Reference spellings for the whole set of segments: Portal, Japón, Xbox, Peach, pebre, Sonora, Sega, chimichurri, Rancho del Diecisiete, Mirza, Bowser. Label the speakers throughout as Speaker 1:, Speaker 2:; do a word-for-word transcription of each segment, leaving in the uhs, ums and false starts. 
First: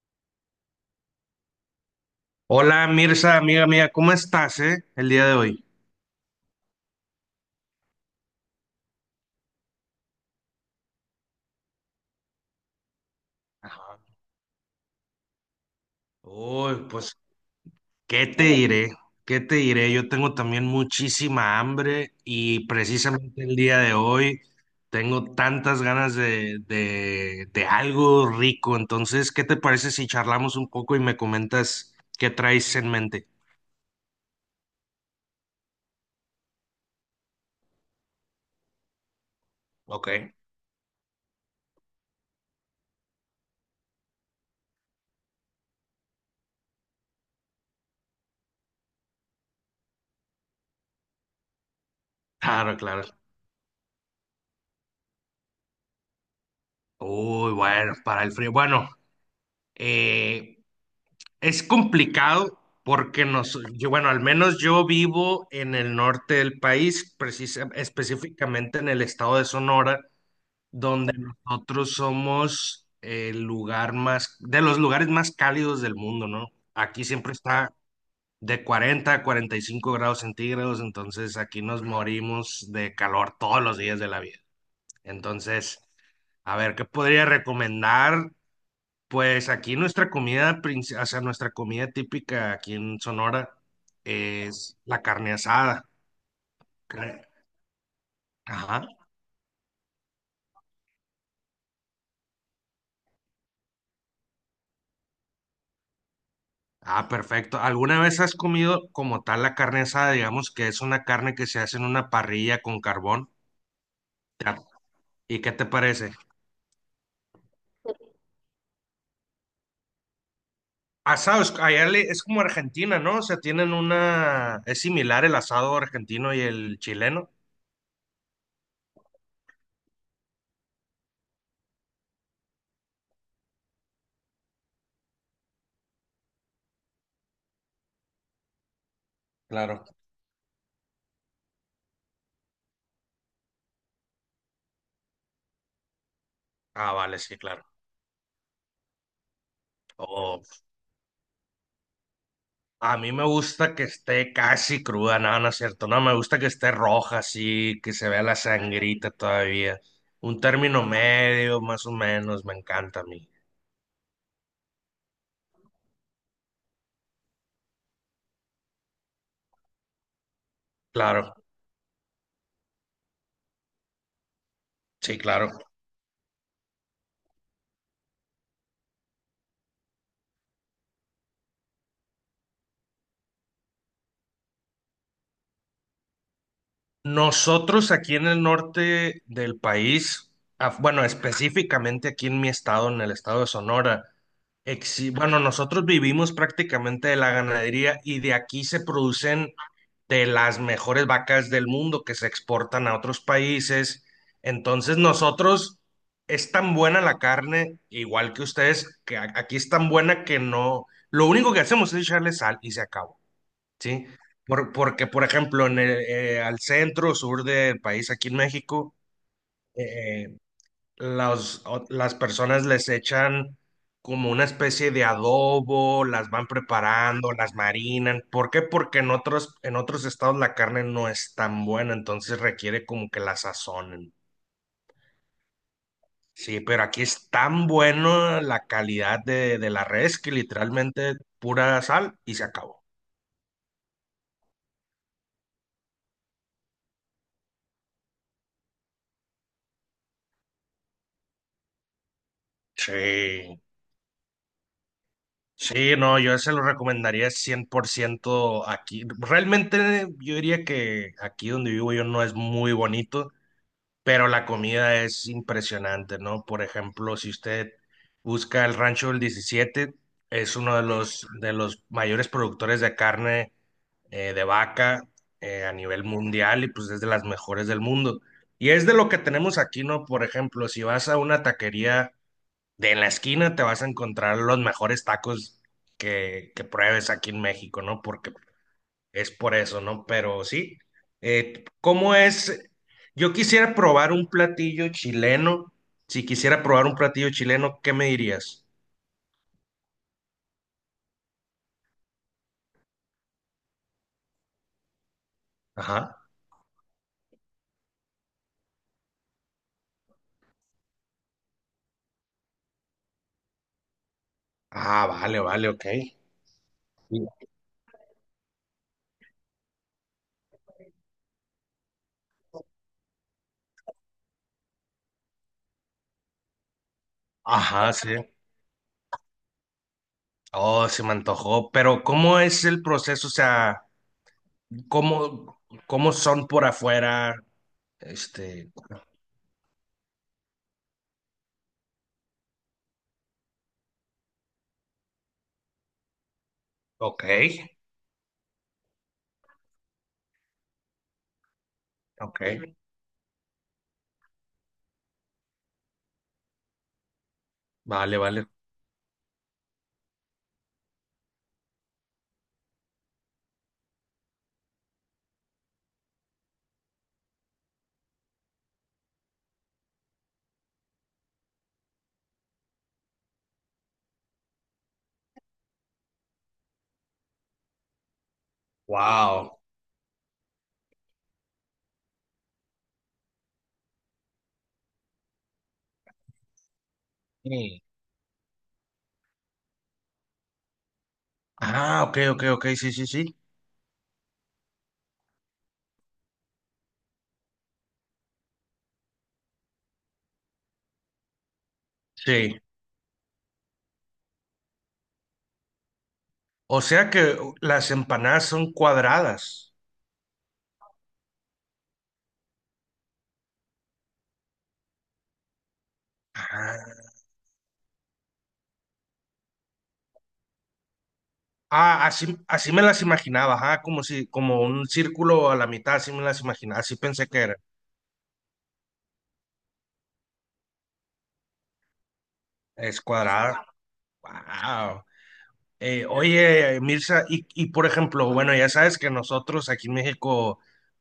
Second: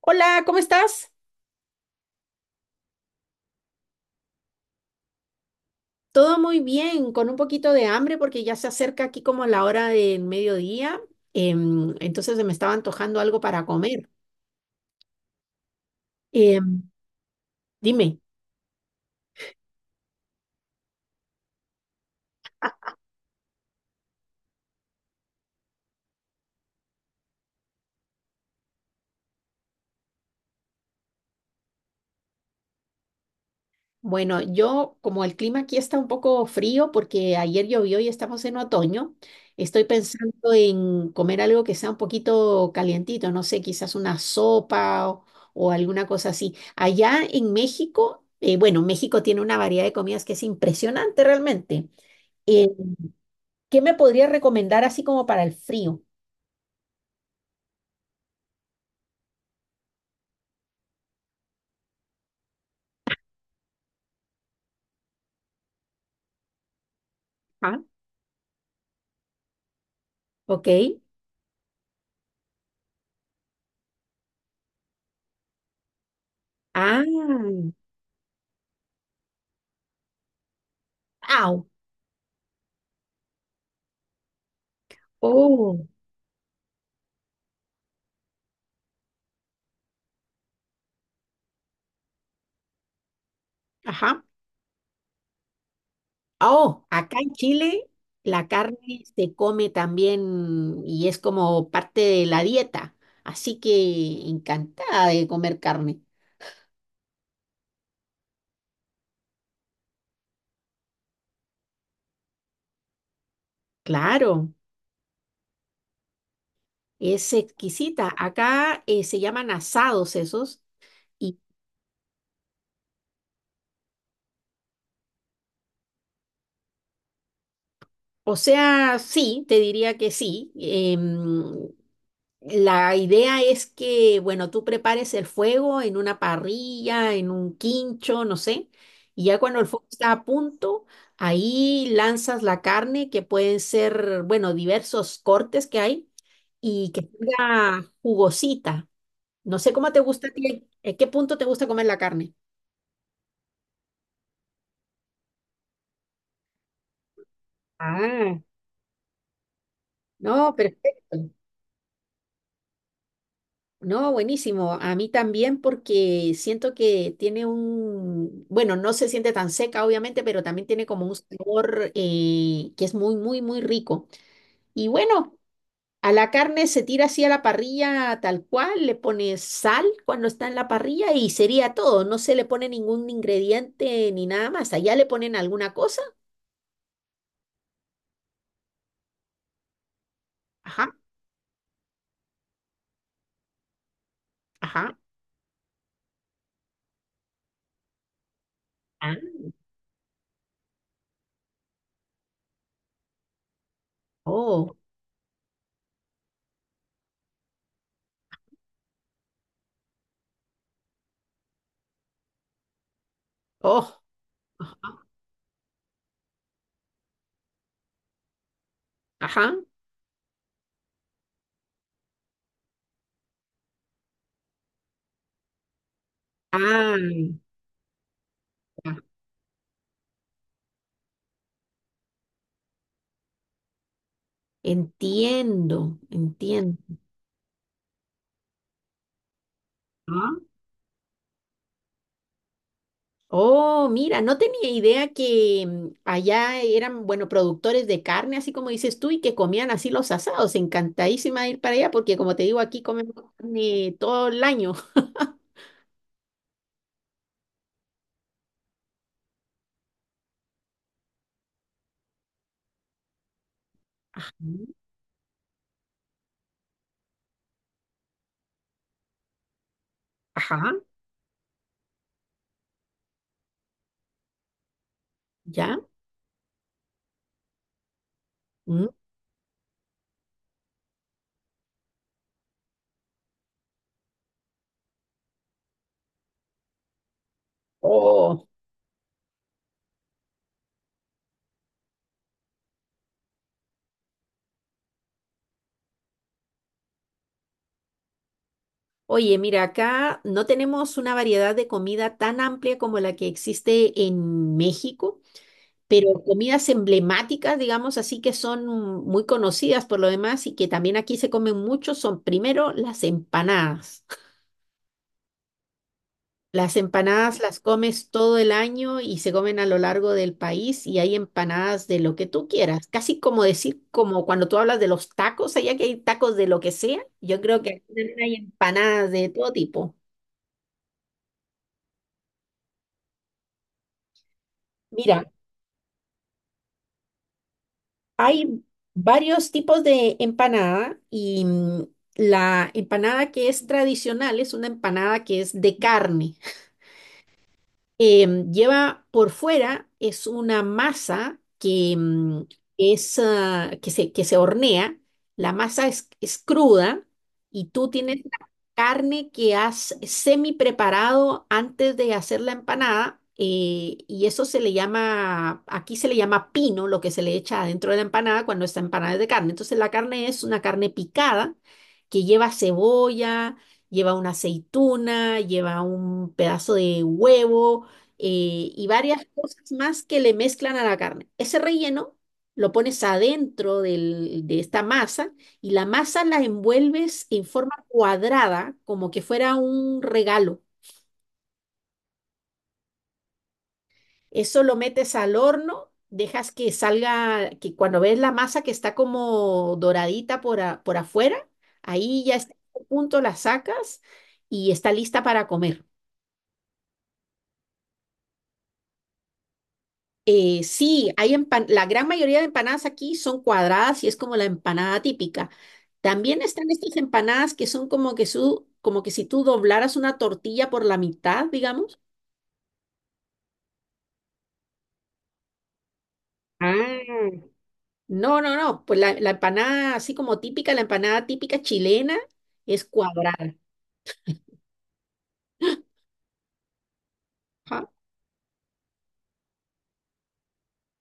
Speaker 1: Hola, ¿cómo estás?
Speaker 2: Hola Mirza, amiga mía, ¿cómo estás, eh, el día de hoy?
Speaker 1: Todo muy bien, con un poquito de hambre porque ya se acerca aquí como la hora del mediodía, em, entonces se me estaba antojando algo para
Speaker 2: Ajá.
Speaker 1: comer. Em,
Speaker 2: Uy, pues,
Speaker 1: dime,
Speaker 2: ¿qué te diré? ¿Qué te diré? Yo tengo también muchísima hambre y precisamente el día de hoy tengo tantas ganas de, de, de algo rico. Entonces, ¿qué te parece si charlamos un poco y me comentas qué traes en mente?
Speaker 1: bueno, yo como el clima aquí está un poco frío porque ayer llovió y estamos en otoño, estoy
Speaker 2: Ok.
Speaker 1: pensando en comer algo que sea un poquito calientito, no sé, quizás una sopa o, o alguna cosa así. Allá en México, eh, bueno, México tiene una variedad de comidas que es impresionante realmente. Em,
Speaker 2: Claro, claro.
Speaker 1: ¿Qué me podría recomendar así como para el frío?
Speaker 2: Uy, bueno, para el frío. Bueno, eh, es complicado porque nos, yo, bueno, al menos yo vivo en el norte del país, precisa-
Speaker 1: Ajá.
Speaker 2: específicamente en el estado de Sonora,
Speaker 1: ¿Ok?
Speaker 2: donde nosotros somos el lugar más, de los lugares más cálidos del mundo, ¿no? Aquí siempre
Speaker 1: Ah,
Speaker 2: está de cuarenta a cuarenta y cinco grados centígrados, entonces aquí
Speaker 1: au,
Speaker 2: nos morimos de calor todos los días de la vida. Entonces,
Speaker 1: oh,
Speaker 2: a ver, ¿qué podría recomendar? Pues aquí nuestra comida, princi- o sea, nuestra comida típica aquí en Sonora
Speaker 1: ajá.
Speaker 2: es la carne asada.
Speaker 1: Oh, acá
Speaker 2: Cre-
Speaker 1: en Chile la
Speaker 2: Ajá.
Speaker 1: carne se come también y es como parte de la dieta. Así que encantada de comer carne.
Speaker 2: Ah, perfecto. ¿Alguna vez has comido como tal la carne asada? Digamos que es una carne que se hace en una parrilla con carbón. ¿Te
Speaker 1: Claro,
Speaker 2: ha- ¿Y qué te parece?
Speaker 1: es exquisita. Acá eh, se llaman asados esos. Y,
Speaker 2: Asado, es- allá le- es como Argentina, ¿no? O sea, tienen una... Es similar el asado argentino y el chileno.
Speaker 1: o sea, sí, te diría que sí. em, La idea es que, bueno, tú prepares el fuego en una parrilla, en un quincho, no sé, y ya cuando el
Speaker 2: Claro.
Speaker 1: fuego está a punto, ahí lanzas la carne, que pueden ser, bueno, diversos cortes que hay, y
Speaker 2: Ah,
Speaker 1: que
Speaker 2: vale, sí, claro.
Speaker 1: tenga jugosita. No sé cómo te gusta a
Speaker 2: Oh,
Speaker 1: ti, ¿en qué punto te gusta comer la carne?
Speaker 2: a mí me gusta que esté casi cruda, no, no es cierto, no, me gusta que esté roja, así, que se vea la
Speaker 1: Ah,
Speaker 2: sangrita todavía. Un
Speaker 1: no,
Speaker 2: término
Speaker 1: perfecto.
Speaker 2: medio, más o menos, me encanta a mí.
Speaker 1: No, buenísimo. A mí también porque siento que tiene un, bueno, no se siente tan seca, obviamente, pero también tiene como un
Speaker 2: Claro,
Speaker 1: sabor eh, que es muy, muy, muy rico. Y
Speaker 2: sí,
Speaker 1: bueno,
Speaker 2: claro.
Speaker 1: a la carne se tira así a la parrilla tal cual, le pones sal cuando está en la parrilla y sería todo. No se le pone ningún ingrediente ni nada más. Allá le ponen alguna cosa.
Speaker 2: Nosotros aquí en el norte del país, af-
Speaker 1: Ajá,
Speaker 2: bueno, específicamente aquí en mi estado, en el estado de Sonora,
Speaker 1: ajá.
Speaker 2: exi- bueno, nosotros vivimos prácticamente de la ganadería y de aquí se
Speaker 1: Ah,
Speaker 2: producen de las mejores vacas del mundo que se exportan a otros países.
Speaker 1: oh,
Speaker 2: Entonces nosotros es tan buena la carne, igual que ustedes, que a- aquí es tan buena que no, lo único que hacemos es echarle sal y se acabó,
Speaker 1: oh,
Speaker 2: ¿sí? Por-
Speaker 1: ajá,
Speaker 2: porque, por ejemplo, en el, eh, al centro, sur del país, aquí en México,
Speaker 1: ajá.
Speaker 2: eh, las, o- las personas les echan como una especie de adobo, las van
Speaker 1: Ah,
Speaker 2: preparando, las marinan. ¿Por qué?
Speaker 1: ya.
Speaker 2: Porque en otros, en otros estados la carne no es tan buena, entonces requiere como que la sazonen.
Speaker 1: Entiendo,
Speaker 2: Sí, pero
Speaker 1: entiendo.
Speaker 2: aquí es tan bueno la calidad de, de la res que
Speaker 1: Ah.
Speaker 2: literalmente pura sal y se acabó.
Speaker 1: Oh, mira, no tenía idea que mm, allá eran, bueno, productores de carne, así como dices tú, y que comían así los asados. Encantadísima de ir para allá porque, como te digo, aquí comemos
Speaker 2: Sí,
Speaker 1: carne todo el año.
Speaker 2: sí, no, yo se lo recomendaría cien por ciento aquí. Realmente yo diría que aquí donde vivo yo no es muy bonito, pero
Speaker 1: Ajá,
Speaker 2: la comida es impresionante, ¿no? Por ejemplo, si usted busca el Rancho del Diecisiete, es
Speaker 1: ajá,
Speaker 2: uno de los, de los mayores productores de carne eh, de vaca eh, a
Speaker 1: ya.
Speaker 2: nivel mundial y pues es de las mejores del mundo. Y es
Speaker 1: Mm,
Speaker 2: de lo que tenemos aquí, ¿no? Por ejemplo, si vas a una taquería de en la esquina, te vas a encontrar los mejores tacos que, que pruebes aquí en México, ¿no? Porque
Speaker 1: oh,
Speaker 2: es por eso, ¿no? Pero sí. Eh, ¿cómo es? Yo quisiera probar un platillo chileno. Si quisiera probar un platillo chileno, ¿qué me dirías?
Speaker 1: oye, mira, acá no tenemos una variedad de comida tan amplia como la que existe en México. Pero
Speaker 2: Ajá.
Speaker 1: comidas emblemáticas, digamos así, que son muy conocidas por lo demás y que también aquí se comen mucho, son primero las empanadas.
Speaker 2: Ah, vale, vale, ok.
Speaker 1: Las empanadas
Speaker 2: Sí.
Speaker 1: las comes todo el año y se comen a lo largo del país y hay empanadas de lo que tú quieras. Casi como decir, como cuando tú hablas de los tacos, allá que hay tacos de lo que sea, yo creo que aquí
Speaker 2: Ajá, sí.
Speaker 1: también hay empanadas de todo tipo.
Speaker 2: Oh, se me antojó. Pero ¿cómo es el proceso? O sea,
Speaker 1: Mira,
Speaker 2: ¿cómo, cómo son por afuera?
Speaker 1: hay
Speaker 2: Este,
Speaker 1: varios tipos de empanada y mm, la empanada que es tradicional es una empanada que es de carne,
Speaker 2: ok,
Speaker 1: eh, lleva por fuera, es una masa que mm,
Speaker 2: ok.
Speaker 1: es, ah, que se, que se hornea, la masa es, es cruda y tú
Speaker 2: Vale,
Speaker 1: tienes
Speaker 2: vale.
Speaker 1: la carne que has semi preparado antes de hacer la empanada, eh, y eso se le llama, aquí se le llama pino, lo que se le echa adentro de la empanada cuando esta empanada es de carne. Entonces la carne es una carne picada que lleva cebolla, lleva una aceituna, lleva un pedazo de huevo, eh, y varias
Speaker 2: Wow.
Speaker 1: cosas más que le mezclan a la carne. Ese relleno lo pones adentro del- de esta masa y la masa la envuelves en forma
Speaker 2: Sí.
Speaker 1: cuadrada, como que fuera un regalo.
Speaker 2: Ah, ok, ok, ok, sí, sí, sí.
Speaker 1: Eso lo metes al horno, dejas que salga, que cuando ves la masa que está como doradita por, a- por afuera, ahí ya está
Speaker 2: Sí.
Speaker 1: a punto, la sacas y está lista para comer.
Speaker 2: O sea que uh, las empanadas son cuadradas.
Speaker 1: Eh, sí, hay empan- la gran mayoría de empanadas aquí son cuadradas y es como la empanada típica. También están
Speaker 2: Ah,
Speaker 1: estas empanadas que son como que, su, como que si tú doblaras una tortilla por la mitad, digamos.
Speaker 2: ah, así, así me las imaginaba, ajá, como si, como un círculo a la mitad, así me las imaginaba, así pensé que
Speaker 1: Ah,
Speaker 2: era.
Speaker 1: no, no, no, pues la, la empanada así como típica, la empanada típica chilena es
Speaker 2: Es
Speaker 1: cuadrada.
Speaker 2: cuadrada. Wow. Eh, oye, Mirza, y, y por
Speaker 1: Ajá.
Speaker 2: ejemplo, bueno, ya sabes que nosotros aquí en México,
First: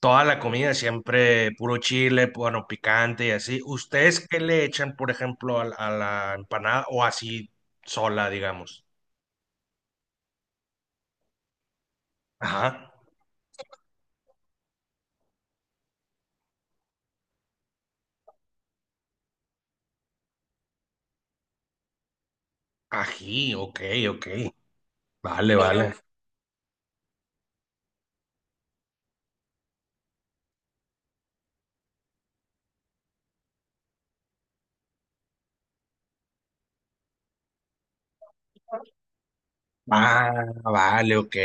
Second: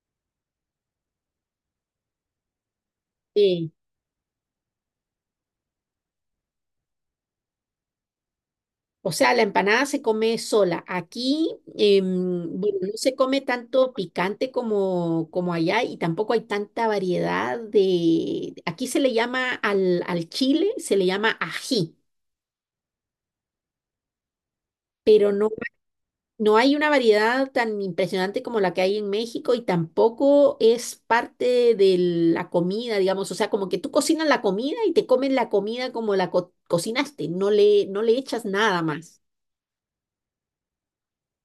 Speaker 2: toda la comida siempre puro chile, bueno, picante y así.
Speaker 1: Sí.
Speaker 2: ¿Ustedes qué le echan, por ejemplo, a, la a la empanada o así sola, digamos?
Speaker 1: O sea, la empanada se come sola. Aquí, em, bueno, no
Speaker 2: Ajá.
Speaker 1: se come tanto picante como, como allá y tampoco hay tanta variedad de. Aquí se le llama al, al chile, se le llama ají,
Speaker 2: Ají, ok, ok.
Speaker 1: pero no,
Speaker 2: Vale, vale.
Speaker 1: no hay una variedad tan impresionante como la que hay en México y tampoco es parte de la comida, digamos. O sea, como que tú cocinas la comida y te comes la comida como la co- cocinaste, no le, no le echas nada más.
Speaker 2: Ah, vale, ok.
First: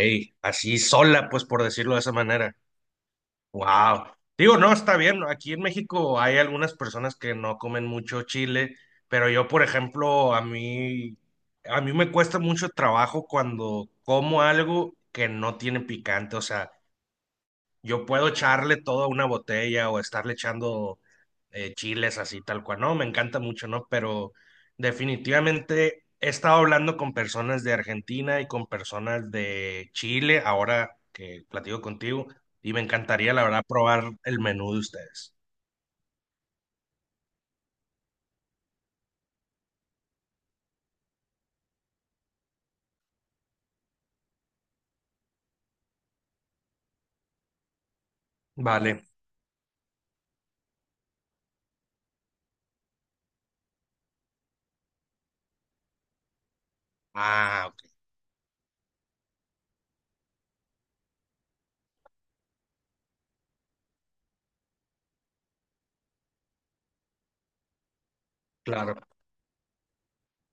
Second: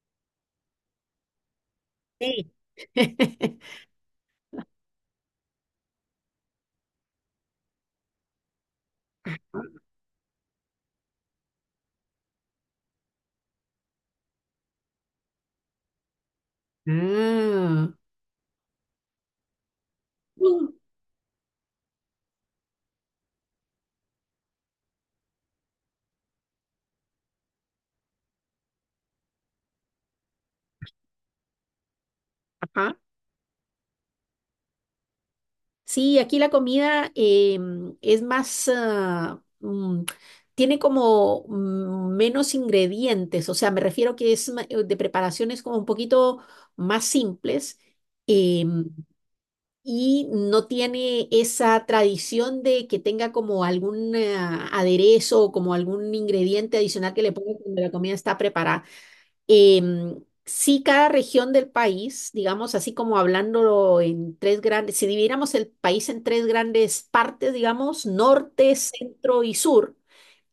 Speaker 2: Así sola, pues por decirlo de esa
Speaker 1: Sí.
Speaker 2: manera. Wow. Digo, no, está bien. Aquí en México hay algunas personas que no comen mucho chile, pero yo, por ejemplo, a mí, a mí me cuesta mucho trabajo cuando como algo que no tiene picante. O sea,
Speaker 1: Ah,
Speaker 2: yo puedo echarle todo a una botella o estarle
Speaker 1: mm,
Speaker 2: echando eh, chiles así tal cual, no, me encanta mucho, ¿no? Pero definitivamente he estado hablando con personas de Argentina y con personas de Chile ahora que platico contigo y me
Speaker 1: ajá.
Speaker 2: encantaría, la verdad, probar el menú de ustedes.
Speaker 1: Sí, aquí la comida em, es más, ah, mm, tiene como mm, menos ingredientes, o sea, me refiero que es ma- eh, de preparaciones como un poquito más simples, em,
Speaker 2: Vale.
Speaker 1: y no tiene esa tradición de que tenga como algún ah, aderezo o como algún ingrediente adicional que le ponga
Speaker 2: Ah, ok,
Speaker 1: cuando la comida está preparada. Em, sí, cada región del país, digamos, así como hablándolo en tres grandes, si dividiéramos el país en tres grandes partes, digamos, norte,
Speaker 2: claro.
Speaker 1: centro y sur,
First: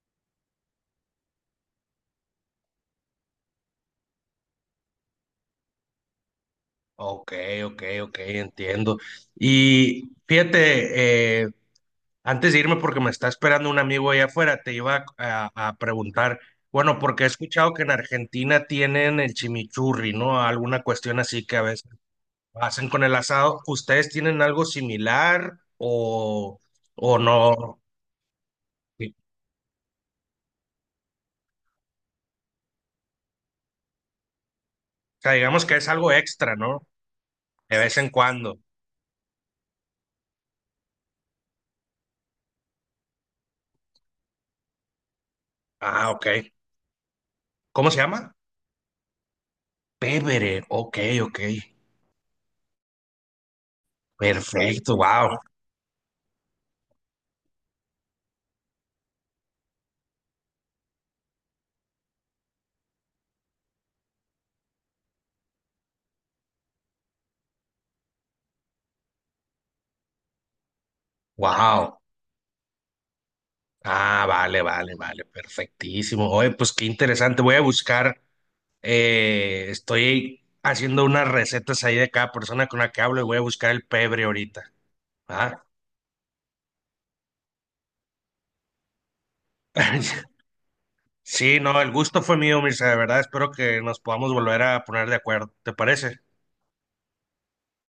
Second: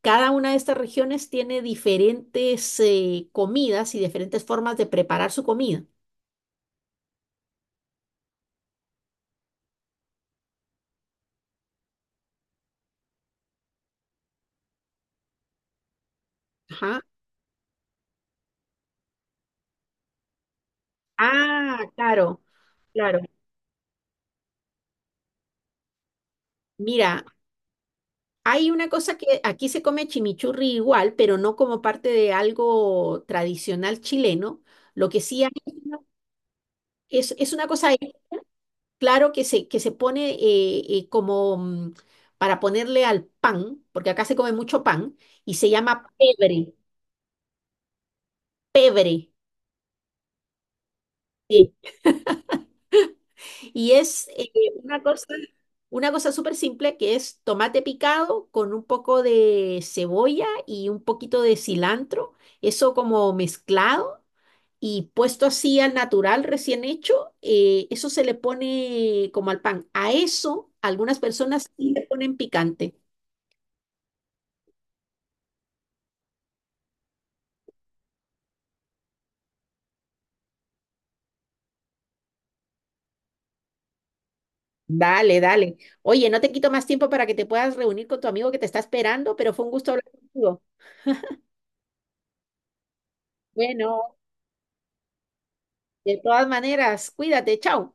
Speaker 1: cada una de estas regiones tiene diferentes eh, comidas y diferentes formas de preparar su comida.
Speaker 2: Ok, ok, ok, entiendo. Y fíjate, eh, antes de irme, porque me está esperando un amigo allá afuera, te iba a, a- a preguntar, bueno,
Speaker 1: Ajá.
Speaker 2: porque he escuchado que en Argentina tienen el chimichurri, ¿no? Alguna cuestión así que a veces
Speaker 1: Ah, claro,
Speaker 2: hacen con el
Speaker 1: claro.
Speaker 2: asado. ¿Ustedes tienen algo similar o, o
Speaker 1: Mira,
Speaker 2: no?
Speaker 1: hay una
Speaker 2: Sí.
Speaker 1: cosa que aquí se come chimichurri igual, pero no como parte de algo tradicional chileno. Lo que
Speaker 2: O sea,
Speaker 1: sí hay
Speaker 2: digamos que es algo extra, ¿no?
Speaker 1: es, es una
Speaker 2: De
Speaker 1: cosa
Speaker 2: vez en cuando.
Speaker 1: claro que se, que se pone eh, eh, como mm, para ponerle al pan, porque acá se come mucho pan, y se llama
Speaker 2: Ah, ok.
Speaker 1: pebre,
Speaker 2: ¿Cómo se llama?
Speaker 1: pebre.
Speaker 2: Pevere. Ok, ok.
Speaker 1: Sí. Y es eh,
Speaker 2: Perfecto,
Speaker 1: una cosa,
Speaker 2: wow,
Speaker 1: una cosa súper simple que es tomate picado con un poco de cebolla y un poquito de cilantro, eso como mezclado. Y puesto así al natural, recién hecho, eh, eso se le pone como al pan. A eso algunas personas sí
Speaker 2: wow.
Speaker 1: le ponen picante.
Speaker 2: Ah, vale, vale, vale, perfectísimo. Oye, pues qué interesante. Voy a buscar Eh, estoy haciendo unas recetas ahí de cada persona con la que hablo y voy a buscar el pebre ahorita.
Speaker 1: Dale,
Speaker 2: ¿Ah?
Speaker 1: dale. Oye, no te quito más tiempo para que te puedas reunir con tu amigo que te está esperando, pero fue un gusto hablar contigo.
Speaker 2: Sí, no, el gusto fue mío, Mirza, de verdad. Espero que nos
Speaker 1: Bueno,
Speaker 2: podamos volver a poner de acuerdo. ¿Te
Speaker 1: de
Speaker 2: parece?
Speaker 1: todas maneras, cuídate, chao.